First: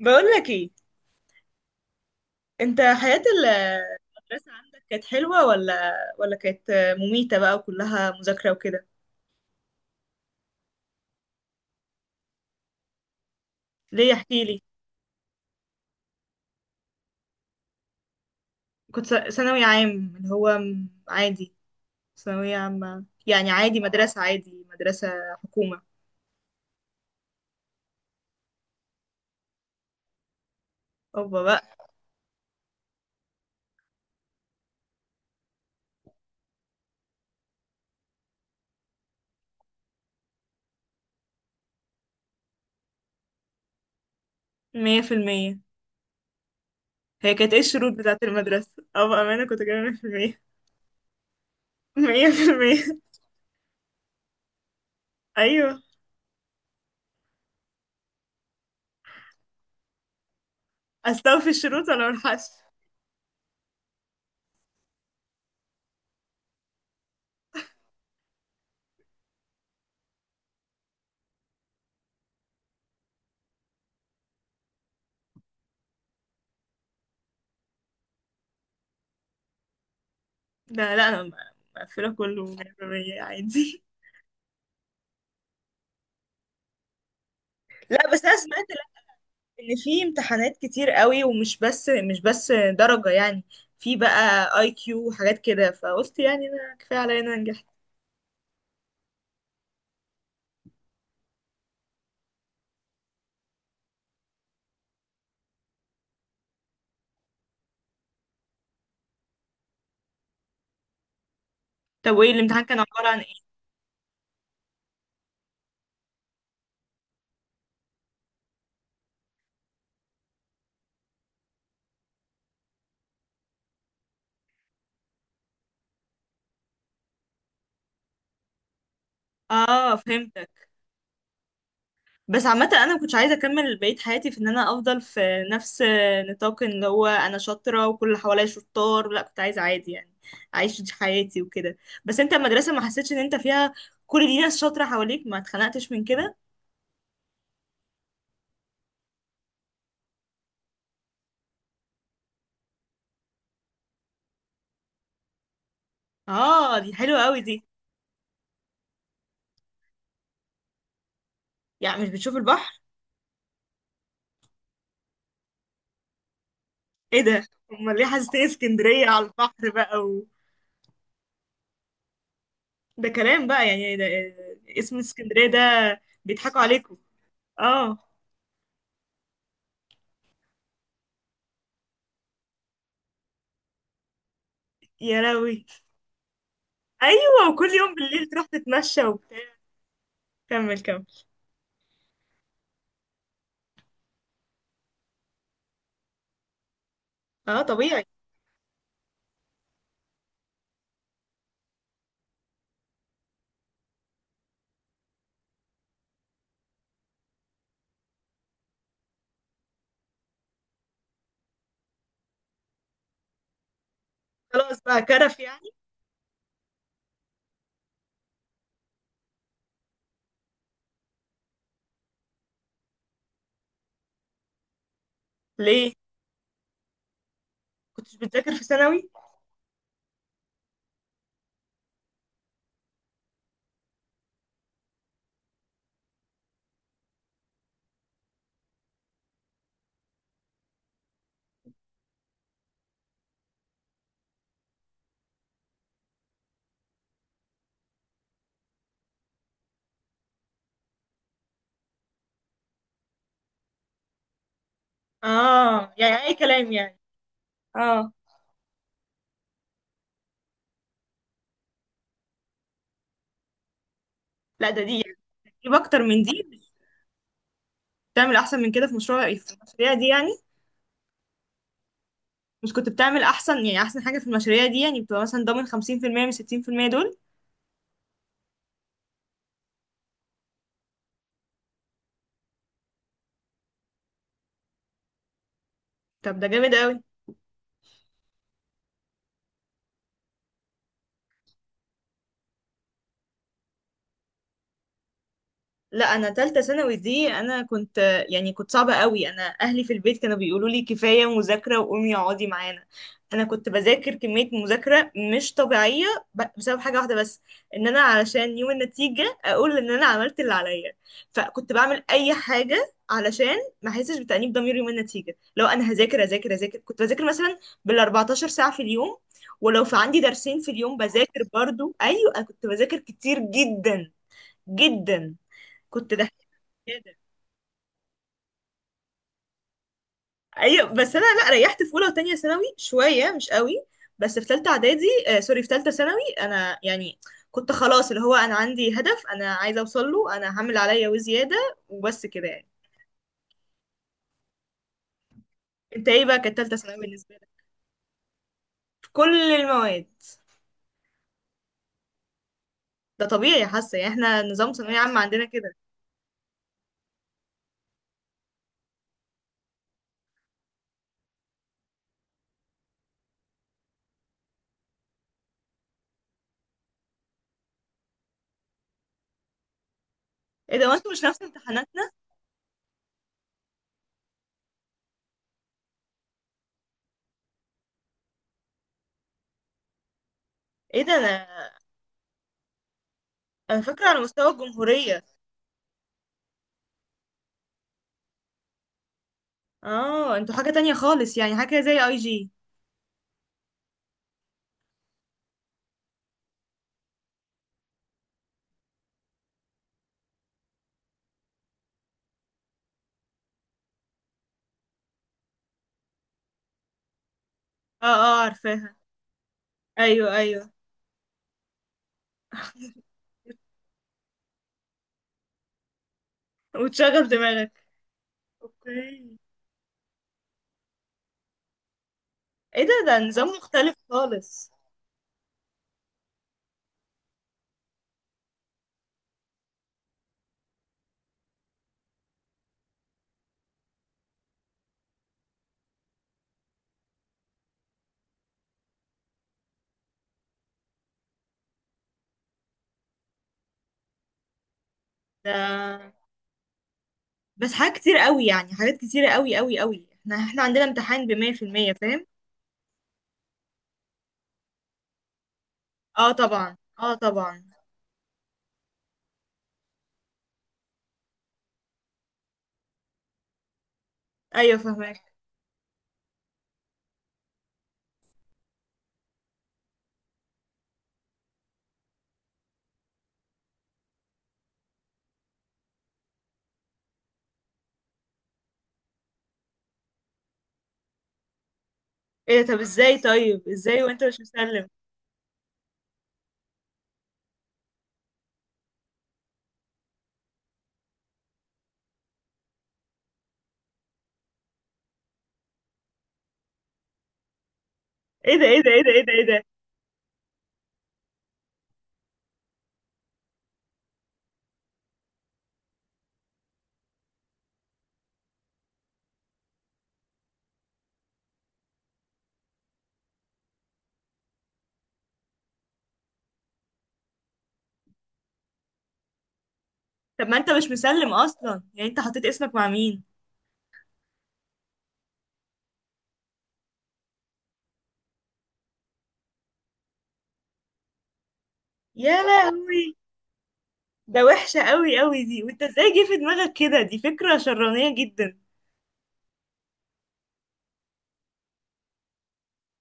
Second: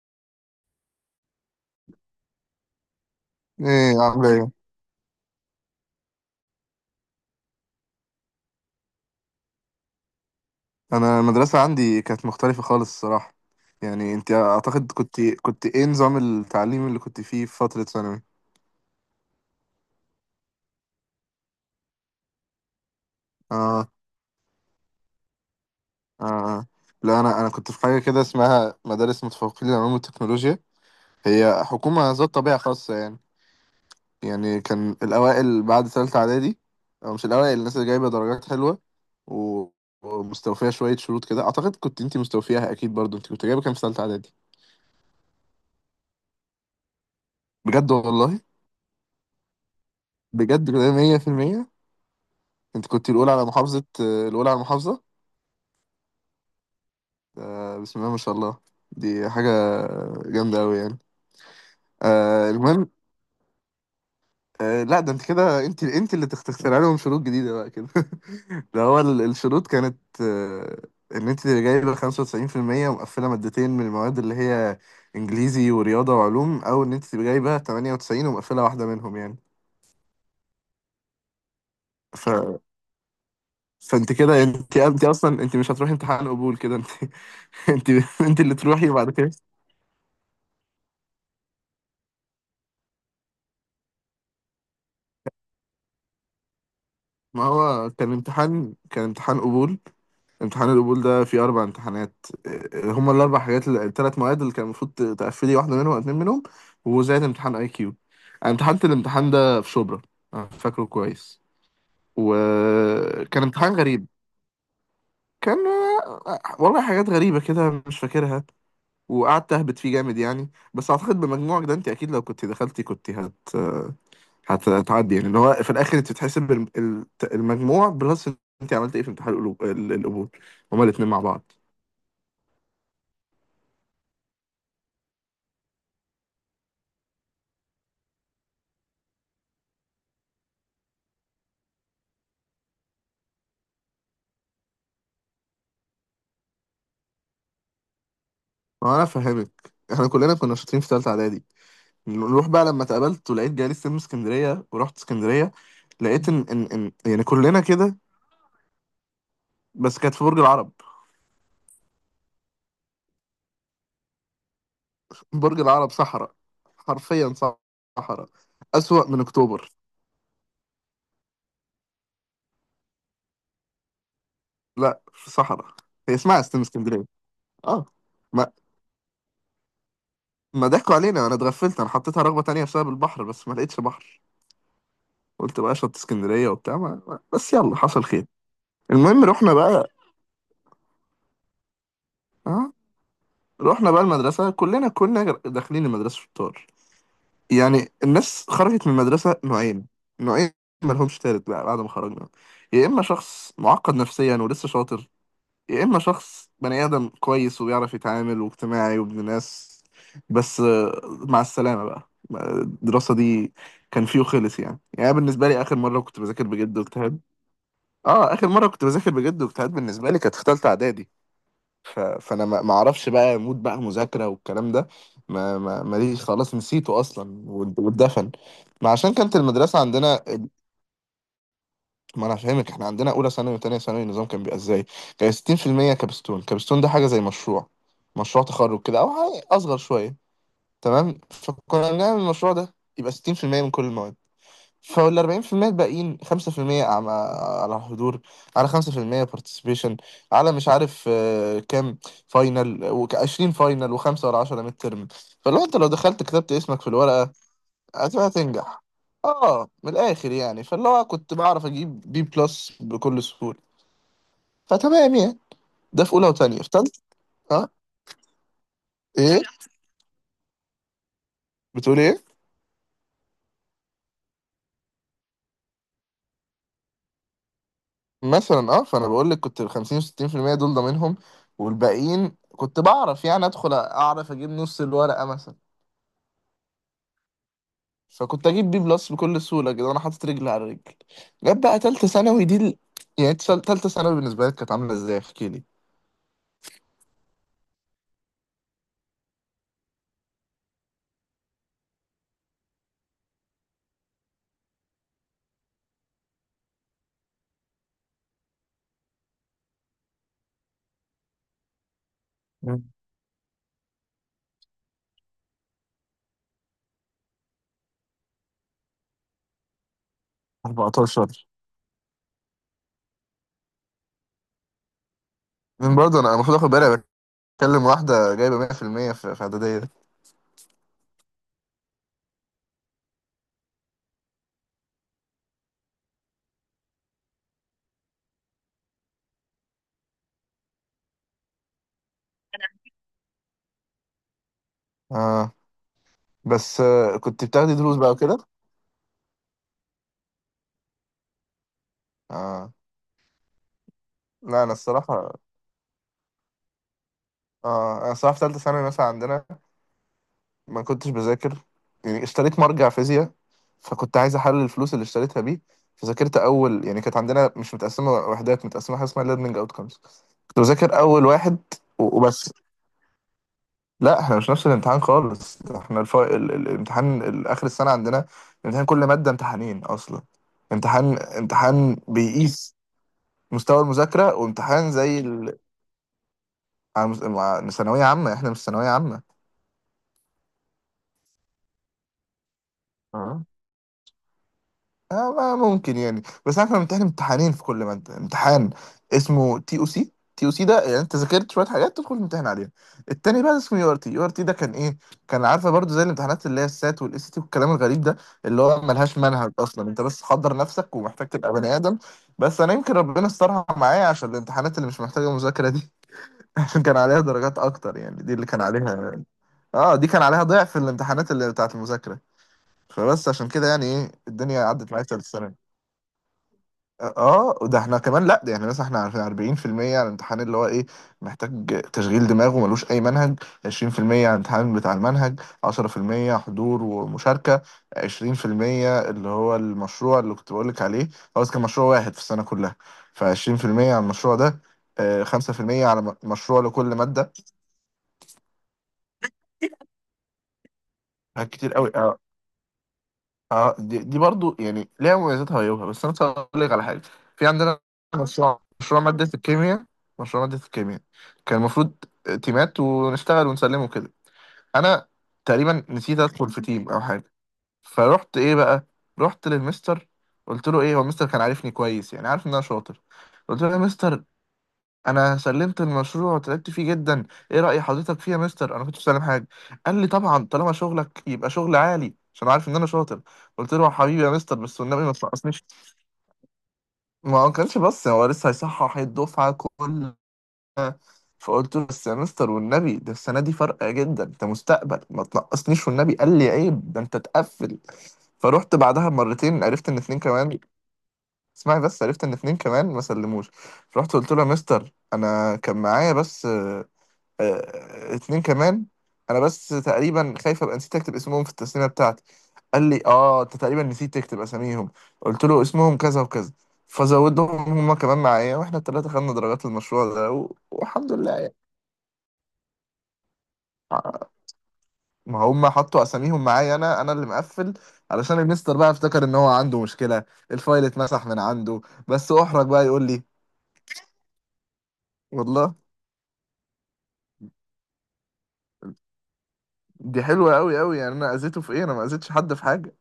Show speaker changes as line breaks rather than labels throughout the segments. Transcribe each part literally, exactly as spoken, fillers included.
بقول لك ايه. انت حياة،
ايه عاملة ايه؟
المدرسة عندك كانت حلوة ولا ولا كانت مميتة بقى وكلها مذاكرة وكده؟
انا المدرسة عندي كانت مختلفة خالص الصراحة.
ليه
يعني انت
احكي لي.
اعتقد كنت كنت ايه نظام التعليم اللي كنت فيه في فترة ثانوي؟
كنت ث- ثانوي عام اللي هو م- عادي، ثانوية عامة يعني عادي،
اه
مدرسة عادي، مدرسة حكومة.
اه آه. لا انا انا كنت في حاجة كده اسمها مدارس متفوقين للعلوم والتكنولوجيا،
اوبا بقى.
هي حكومة ذات طبيعة خاصة يعني. يعني كان الاوائل بعد ثالثة اعدادي، او مش الاوائل، الناس اللي جايبة درجات حلوة و... ومستوفية شوية شروط كده، اعتقد كنت انت مستوفياها اكيد برضو. انت كنت جايبة كام في ثالثة اعدادي؟
مية في المية. هي كانت ايه
بجد
الشروط بتاعة
والله؟
المدرسة؟ او بأمانة كنت جايبة مية في المية.
بجد كده مية في المية؟
مية في المية.
انت كنت الاولى على محافظه، الاولى على المحافظه
ايوه.
آه بسم الله ما شاء الله، دي حاجه جامده قوي يعني.
استوفي الشروط ولا ملحقش.
آه المهم، آه لا ده انت كده، انت انت اللي تخ- تخترع لهم شروط جديده بقى كده ده هو ال- الشروط كانت آه، ان انت اللي جايبه خمسة وتسعين في المية ومقفله مادتين من المواد، اللي هي انجليزي ورياضه وعلوم، او ان انت تبقى جايبه تمنية وتسعين ومقفله واحده منهم يعني.
لا لا، انا مقفلة
ف...
كله مية في المية عادي.
فانت كده، انت انت اصلا انت مش هتروحي امتحان قبول كده انت انت
لا بس انا
انت اللي
سمعت
تروحي وبعد كده.
ان في امتحانات كتير قوي، ومش بس مش بس درجة يعني، في بقى اي كيو وحاجات كده، فقلت يعني انا كفاية عليا إن انا
ما
نجحت.
هو كان امتحان كان امتحان قبول. امتحان القبول ده فيه أربع امتحانات إيه، هما الأربع حاجات الثلاث مواد اللي كان المفروض ت- تقفلي واحدة منهم أو اتنين منهم، وزائد امتحان أي كيو. أنا امتحنت الامتحان ده في شبرا، أنا فاكره كويس،
طب وايه الامتحان كان عبارة عن
وكان
ايه؟
امتحان غريب. كان آه، والله حاجات غريبة كده مش فاكرها، وقعدت أهبط فيه جامد يعني. بس أعتقد بمجموعك ده أنت أكيد لو كنت دخلتي كنت هت آه، هتعدي يعني. اللي هو في الاخر انت بتحسب الم- ال- المجموع بلس. انت عملت ايه في امتحان القلو- ال-
اه
القبول؟
فهمتك.
هما الاثنين مع بعض.
بس عامة انا ما كنتش عايزة اكمل بقية حياتي في ان انا افضل في نفس نطاق ان هو انا شاطرة وكل اللي حواليا شطار، لا كنت عايزة عادي يعني اعيش دي حياتي وكده. بس انت المدرسة ما حسيتش ان انت فيها كل دي ناس شاطرة حواليك، ما اتخنقتش من كده؟
ما انا فاهمك، احنا كلنا كنا شاطرين في ثالثه اعدادي. نروح بقى، لما اتقابلت ولقيت جالي سلم اسكندريه ورحت اسكندريه، لقيت ان ان
اه دي
ان
حلوة
يعني
قوي دي.
كلنا كده. بس كانت في برج العرب.
يعني مش بتشوف البحر؟
برج العرب صحراء،
ايه
حرفيا
ده، امال ليه
صحراء،
حاسسني اسكندريه
اسوأ من
على البحر
اكتوبر.
بقى و... ده كلام بقى، يعني إيه ده، إيه اسم
لا في
اسكندريه ده؟
صحراء، هي اسمها
بيضحكوا
سلم
عليكم.
اسكندريه. اه.
اه.
ما ما ضحكوا علينا، انا اتغفلت، انا حطيتها رغبه تانية بسبب البحر، بس ما لقيتش بحر.
يا
قلت
لهوي.
بقى شط اسكندرية وبتاع ما- ما-
ايوه،
بس
وكل
يلا
يوم
حصل خير.
بالليل تروح تتمشى
المهم
وبتاع.
رحنا بقى.
كمل كمل.
اه رحنا بقى المدرسة، كلنا كنا داخلين المدرسة شطار.
اه
يعني
طبيعي.
الناس خرجت من المدرسة نوعين، نوعين مالهمش تالت بقى بعد ما خرجنا: يا إما شخص معقد نفسيا ولسه شاطر، يا إما شخص بني آدم كويس وبيعرف يتعامل واجتماعي وابن ناس. بس آه، مع السلامة بقى الدراسة دي. كان فيه خلص
خلاص
يعني،
بقى
يعني
كرف
بالنسبة لي
يعني.
آخر مرة كنت بذاكر بجد واجتهاد، اه اخر مره كنت بذاكر بجد واجتهاد بالنسبه لي، كانت في ثالثه اعدادي. ف... فانا ما ما اعرفش بقى مود بقى مذاكره والكلام ده، ما ما
ليه
ماليش، خلاص نسيته اصلا وات-
كنتش
واتدفن.
بتذاكر في
ما
ثانوي؟
عشان كانت المدرسه عندنا، ما انا فاهمك، احنا عندنا اولى ثانوي وثانيه ثانوي النظام كان بيبقى ازاي؟ كان ستين في المية كابستون. كابستون ده حاجه زي مشروع، مشروع تخرج كده او حاجه اصغر شويه. تمام. فكنا بنعمل المشروع ده يبقى ستين في المية من كل المواد. فال اربعين في المية الباقيين: خمسة في المية على على حضور، على خمسة في المية بارتيسيبيشن، على مش عارف آه، كام فاينل، و20 فاينل، و5 ولا عشرة ميد ترم. فلو انت لو
اه يعني
دخلت
اي
كتبت
كلام
اسمك في
يعني.
الورقة
اه
هتبقى تنجح. اه من الاخر يعني. فاللي هو كنت بعرف اجيب بي بلس بكل سهولة.
لا، ده دي
فتمام
يعني
يعني.
تجيب اكتر
ده في
من
اولى
دي
وتانية، في
مش.
تالتة. اه.
بتعمل احسن من كده في مشروع إيه؟
ايه
في المشاريع دي يعني،
بتقول ايه؟
مش كنت بتعمل احسن يعني احسن حاجه في المشاريع دي يعني بتبقى مثلا ضامن خمسين في المية من ستين في المية دول؟
مثلا اه، فانا بقول لك كنت ال خمسين و60% دول ضامنهم، والباقيين كنت بعرف يعني ادخل اعرف اجيب نص الورقة مثلا.
طب ده جامد قوي.
فكنت اجيب بي بلس بكل سهوله كده وانا حاطط رجل على رجل. جت بقى تالته ثانوي دي ال... يعني إنت تال- تالته ثانوي بالنسبه لك كانت عامله ازاي احكي لي.
لا انا تالتة ثانوي دي انا كنت، يعني كنت صعبة قوي. انا اهلي في البيت كانوا بيقولوا لي كفاية مذاكرة وقومي اقعدي معانا. انا كنت بذاكر كمية مذاكرة مش طبيعية، ب- بسبب حاجة واحدة بس، ان انا علشان يوم النتيجة اقول ان انا عملت اللي عليا، فكنت بعمل اي
مم.
حاجة علشان ما احسش بتأنيب ضمير يوم النتيجة. لو انا هذاكر هذاكر هذاكر كنت بذاكر مثلا بال اربعتاشر ساعة في اليوم، ولو في عندي درسين في اليوم بذاكر
اربعتاشر؟
برضو. ايوه أنا كنت بذاكر كتير جدا جدا.
من
كنت
برضه
كده.
انا المفروض اخد بالي، بتكلم واحده جايبه مية في المية في المية في في اعداديه دي.
ايوه بس انا لا ريحت في اولى وتانية ثانوي شويه مش قوي، بس في ثالثه اعدادي آه سوري في ثالثه ثانوي انا يعني كنت خلاص اللي هو انا عندي هدف انا عايزه اوصل له، انا هعمل عليا وزياده وبس كده يعني.
اه
انت ايه بقى كانت ثالثه
بس
ثانوي
آه
بالنسبه
كنت
لك؟
بتاخدي دروس بقى وكده.
في كل المواد.
اه
ده طبيعي، حاسه يعني احنا
لا
نظام
انا
ثانويه عامه
الصراحه،
عندنا كده.
اه انا الصراحه في ثالثه ثانوي مثلا عندنا ما كنتش بذاكر. يعني اشتريت مرجع فيزياء، فكنت عايز احلل الفلوس اللي اشتريتها بيه. فذاكرت اول، يعني كانت عندنا مش متقسمه وحدات، متقسمه حاجه اسمها ليرنينج اوتكمز، كنت
ايه ده،
بذاكر
وانتوا مش
اول
نفس
واحد
امتحاناتنا؟
و- وبس. لا احنا مش نفس الامتحان خالص، احنا الف... ال... ال- الامتحان ال- اخر السنه عندنا امتحان كل ماده امتحانين اصلا.
ايه ده،
امتحان
انا
امتحان بيقيس
انا
مستوى
فاكره على
المذاكره،
مستوى
وامتحان زي
الجمهوريه.
ال... عن- مع- ثانويه عامه. احنا مش ثانويه عامه.
اه، انتوا حاجه تانية خالص يعني، حاجه زي اي جي؟
اه آه. ما ممكن يعني، بس احنا بنمتحن امتحانين في كل مادة. امتحان اسمه تي او سي. تي او سي ده يعني انت ذاكرت شوية حاجات تدخل الامتحان عليها. التاني بقى اسمه يو ار تي. يو ار تي ده كان ايه؟ كان عارفة برضو زي الامتحانات اللي هي السات والاس تي والكلام الغريب
اه
ده،
اه
اللي هو
عارفاها.
ملهاش منهج اصلا، انت بس
ايوه
حضر
ايوه.
نفسك ومحتاج تبقى بني ادم. بس انا يمكن ربنا استرها معايا عشان الامتحانات اللي مش محتاجة مذاكرة دي عشان كان عليها
وتشغل
درجات
دماغك.
اكتر يعني، دي اللي كان عليها،
اوكي.
اه دي كان عليها ضعف الامتحانات اللي بتاعت المذاكرة.
ايه ده، ده
فبس
نظام
عشان كده يعني
مختلف
ايه الدنيا
خالص
عدت معايا في ثالث سنة. اه ده احنا كمان، لا ده يعني مثلا احنا عارفين اربعين في المية على الامتحان اللي هو ايه، محتاج تشغيل دماغ وملوش اي منهج. عشرين في المية على الامتحان بتاع المنهج. عشرة في المية حضور ومشاركة. عشرين في المية اللي هو المشروع اللي كنت بقولك عليه، هو بس كان مشروع واحد في السنة كلها، ف20% على المشروع ده. آه، خمسة في المية على
ده.
م- مشروع لكل مادة.
بس حاجات كتير قوي يعني، حاجات كتير قوي قوي قوي. احنا احنا عندنا امتحان
حاجات
بمية في
كتير قوي.
المية فاهم؟
اه دي, دي برضو يعني ليها مميزاتها وعيوبها. بس انا
اه
هقول لك
طبعا
على حاجه.
اه
في
طبعا.
عندنا مشروع مشروع ماده الكيمياء، مشروع ماده الكيمياء كان المفروض تيمات ونشتغل ونسلمه كده.
ايوه
انا
فاهمك.
تقريبا نسيت ادخل في تيم او حاجه. فروحت ايه بقى، رحت للمستر قلت له ايه. هو المستر كان عارفني كويس، يعني عارف ان انا شاطر. قلت له يا مستر انا سلمت المشروع وتعبت فيه جدا، ايه رأي حضرتك فيه يا مستر؟ انا كنت بسلم حاجه. قال لي طبعا طالما شغلك يبقى شغل عالي، عشان
ايه
عارف
ده،
ان
طب
انا
ازاي،
شاطر.
طيب
قلت له يا
ازاي
حبيبي
وانت
يا
مش
مستر بس
مسلم؟
والنبي ما تنقصنيش. ما هو كانش بس هو لسه هيصحح الدفعه كلها. فقلت له بس يا مستر والنبي ده السنه دي فرقه جدا انت مستقبل ما تنقصنيش والنبي. قال لي عيب ده انت تقفل.
ايه ده
فروحت
ايه ده ايه
بعدها
ده ايه ده ايه ده.
مرتين عرفت ان اتنين كمان. اسمعي بس، عرفت ان اتنين كمان ما سلموش. فرحت قلت له يا مستر انا كان معايا بس آه، اتنين كمان. انا بس تقريبا خايف ابقى نسيت اكتب اسمهم في التسليمه بتاعتي. قال لي اه انت تقريبا نسيت تكتب اساميهم. قلت له اسمهم كذا وكذا، فزودهم، هما كمان معايا، واحنا التلاته خدنا درجات المشروع ده
طب
و...
ما انت مش
والحمد
مسلم
لله يعني.
اصلا، يعني انت حطيت اسمك مع مين؟
ما هم حطوا اساميهم معايا، انا انا اللي مقفل، علشان المستر بقى افتكر ان هو عنده مشكله، الفايل اتمسح من عنده، بس
يا
احرج بقى يقول
لهوي.
لي.
ده وحشة قوي قوي دي،
والله
وانت ازاي جه في دماغك كده؟ دي فكرة شرانية جدا.
دي حلوه قوي قوي يعني، انا اذيته في ايه؟ انا ما اذيتش حد في حاجه.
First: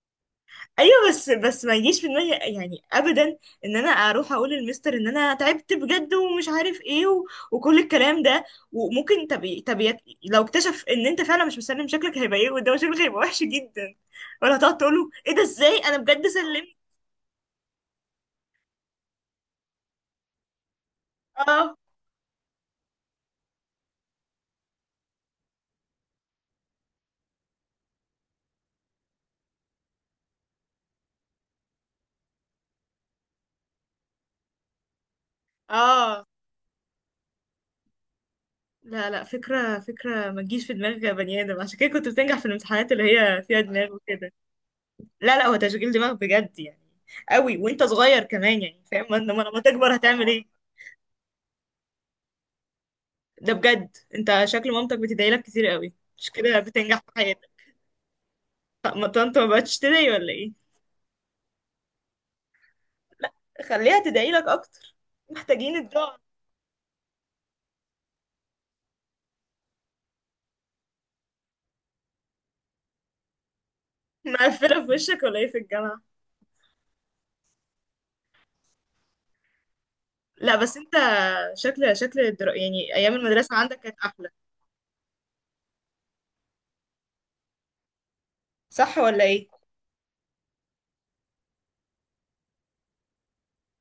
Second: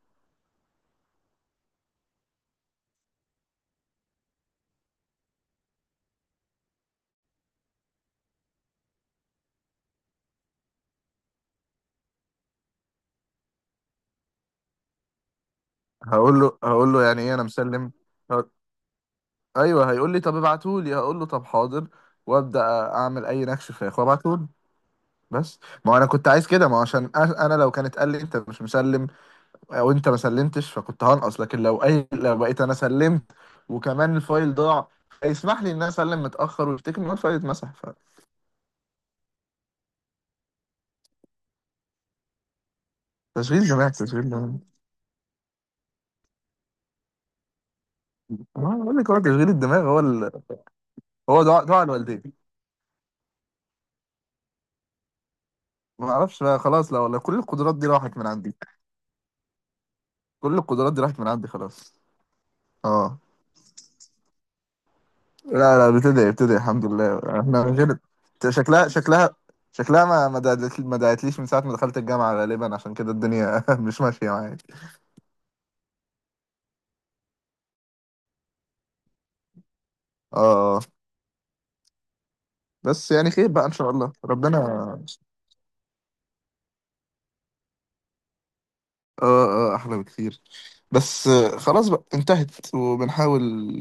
ايوه بس بس ما يجيش في دماغي يعني ابدا، ان انا اروح اقول للمستر ان انا تعبت بجد ومش عارف ايه و... وكل الكلام ده، وممكن طب طب يت- لو اكتشف ان انت فعلا مش مسلم، شكلك هيبقى ايه قدامه؟ شكلك هيبقى وحش جدا. ولا هتقعد تقول له ايه ده ازاي انا بجد
هقول له
سلمت.
هقول له يعني ايه انا مسلم. ايوه هيقول لي طب ابعتهولي، هقول له طب
اه
حاضر، وابدا اعمل اي نكش فراخ وابعتهولي بس. ما هو انا كنت عايز كده، ما هو عشان أ- انا لو كانت قال لي انت مش مسلم او انت ما سلمتش فكنت هنقص، لكن لو اي لو بقيت انا سلمت وكمان الفايل ضاع، يسمح لي ان انا اسلم
اه.
متاخر ويفتكر ان هو الفايل اتمسح.
لا لا، فكره فكره ما تجيش في دماغ بني ادم. عشان كده كنت بتنجح في الامتحانات اللي هي فيها
فتشغيل دماغ
دماغ
تشغيل
وكده.
دماغ.
لا لا، هو تشغيل دماغ بجد يعني، قوي وانت صغير كمان
ما
يعني
بقول
فاهم،
لك
ما
هو
إنما
تشغيل
لما
الدماغ
تكبر
هو
هتعمل
ال...
ايه؟
هو دعاء دعاء الوالدين.
ده بجد انت شكل مامتك بتدعي لك كتير قوي،
ما
مش
اعرفش
كده
بقى خلاص،
بتنجح
لا
في
والله كل
حياتك؟
القدرات دي راحت من عندي،
طب ما طنط ما بقتش تدعي ولا
كل
ايه؟
القدرات دي راحت من عندي خلاص. اه.
خليها تدعي لك اكتر، محتاجين
لا لا
الدعاء.
بتدعي بتدعي الحمد لله، احنا من غير. شكلها شكلها، شكلها ما ما دعت- ما دعتليش من ساعة ما دخلت الجامعة غالبا، عشان كده الدنيا مش ماشية معايا.
مقفله في وشك ولا ايه في الجامعه؟
اه
لا بس
آه.
انت، شكل شكل الدرا... يعني
بس
ايام
يعني خير
المدرسه
بقى ان
عندك
شاء
كانت
الله
احلى،
ربنا.
صح ولا ايه؟
اه اه احلى بكتير. بس آه، خلاص بقى انتهت وبنحاول.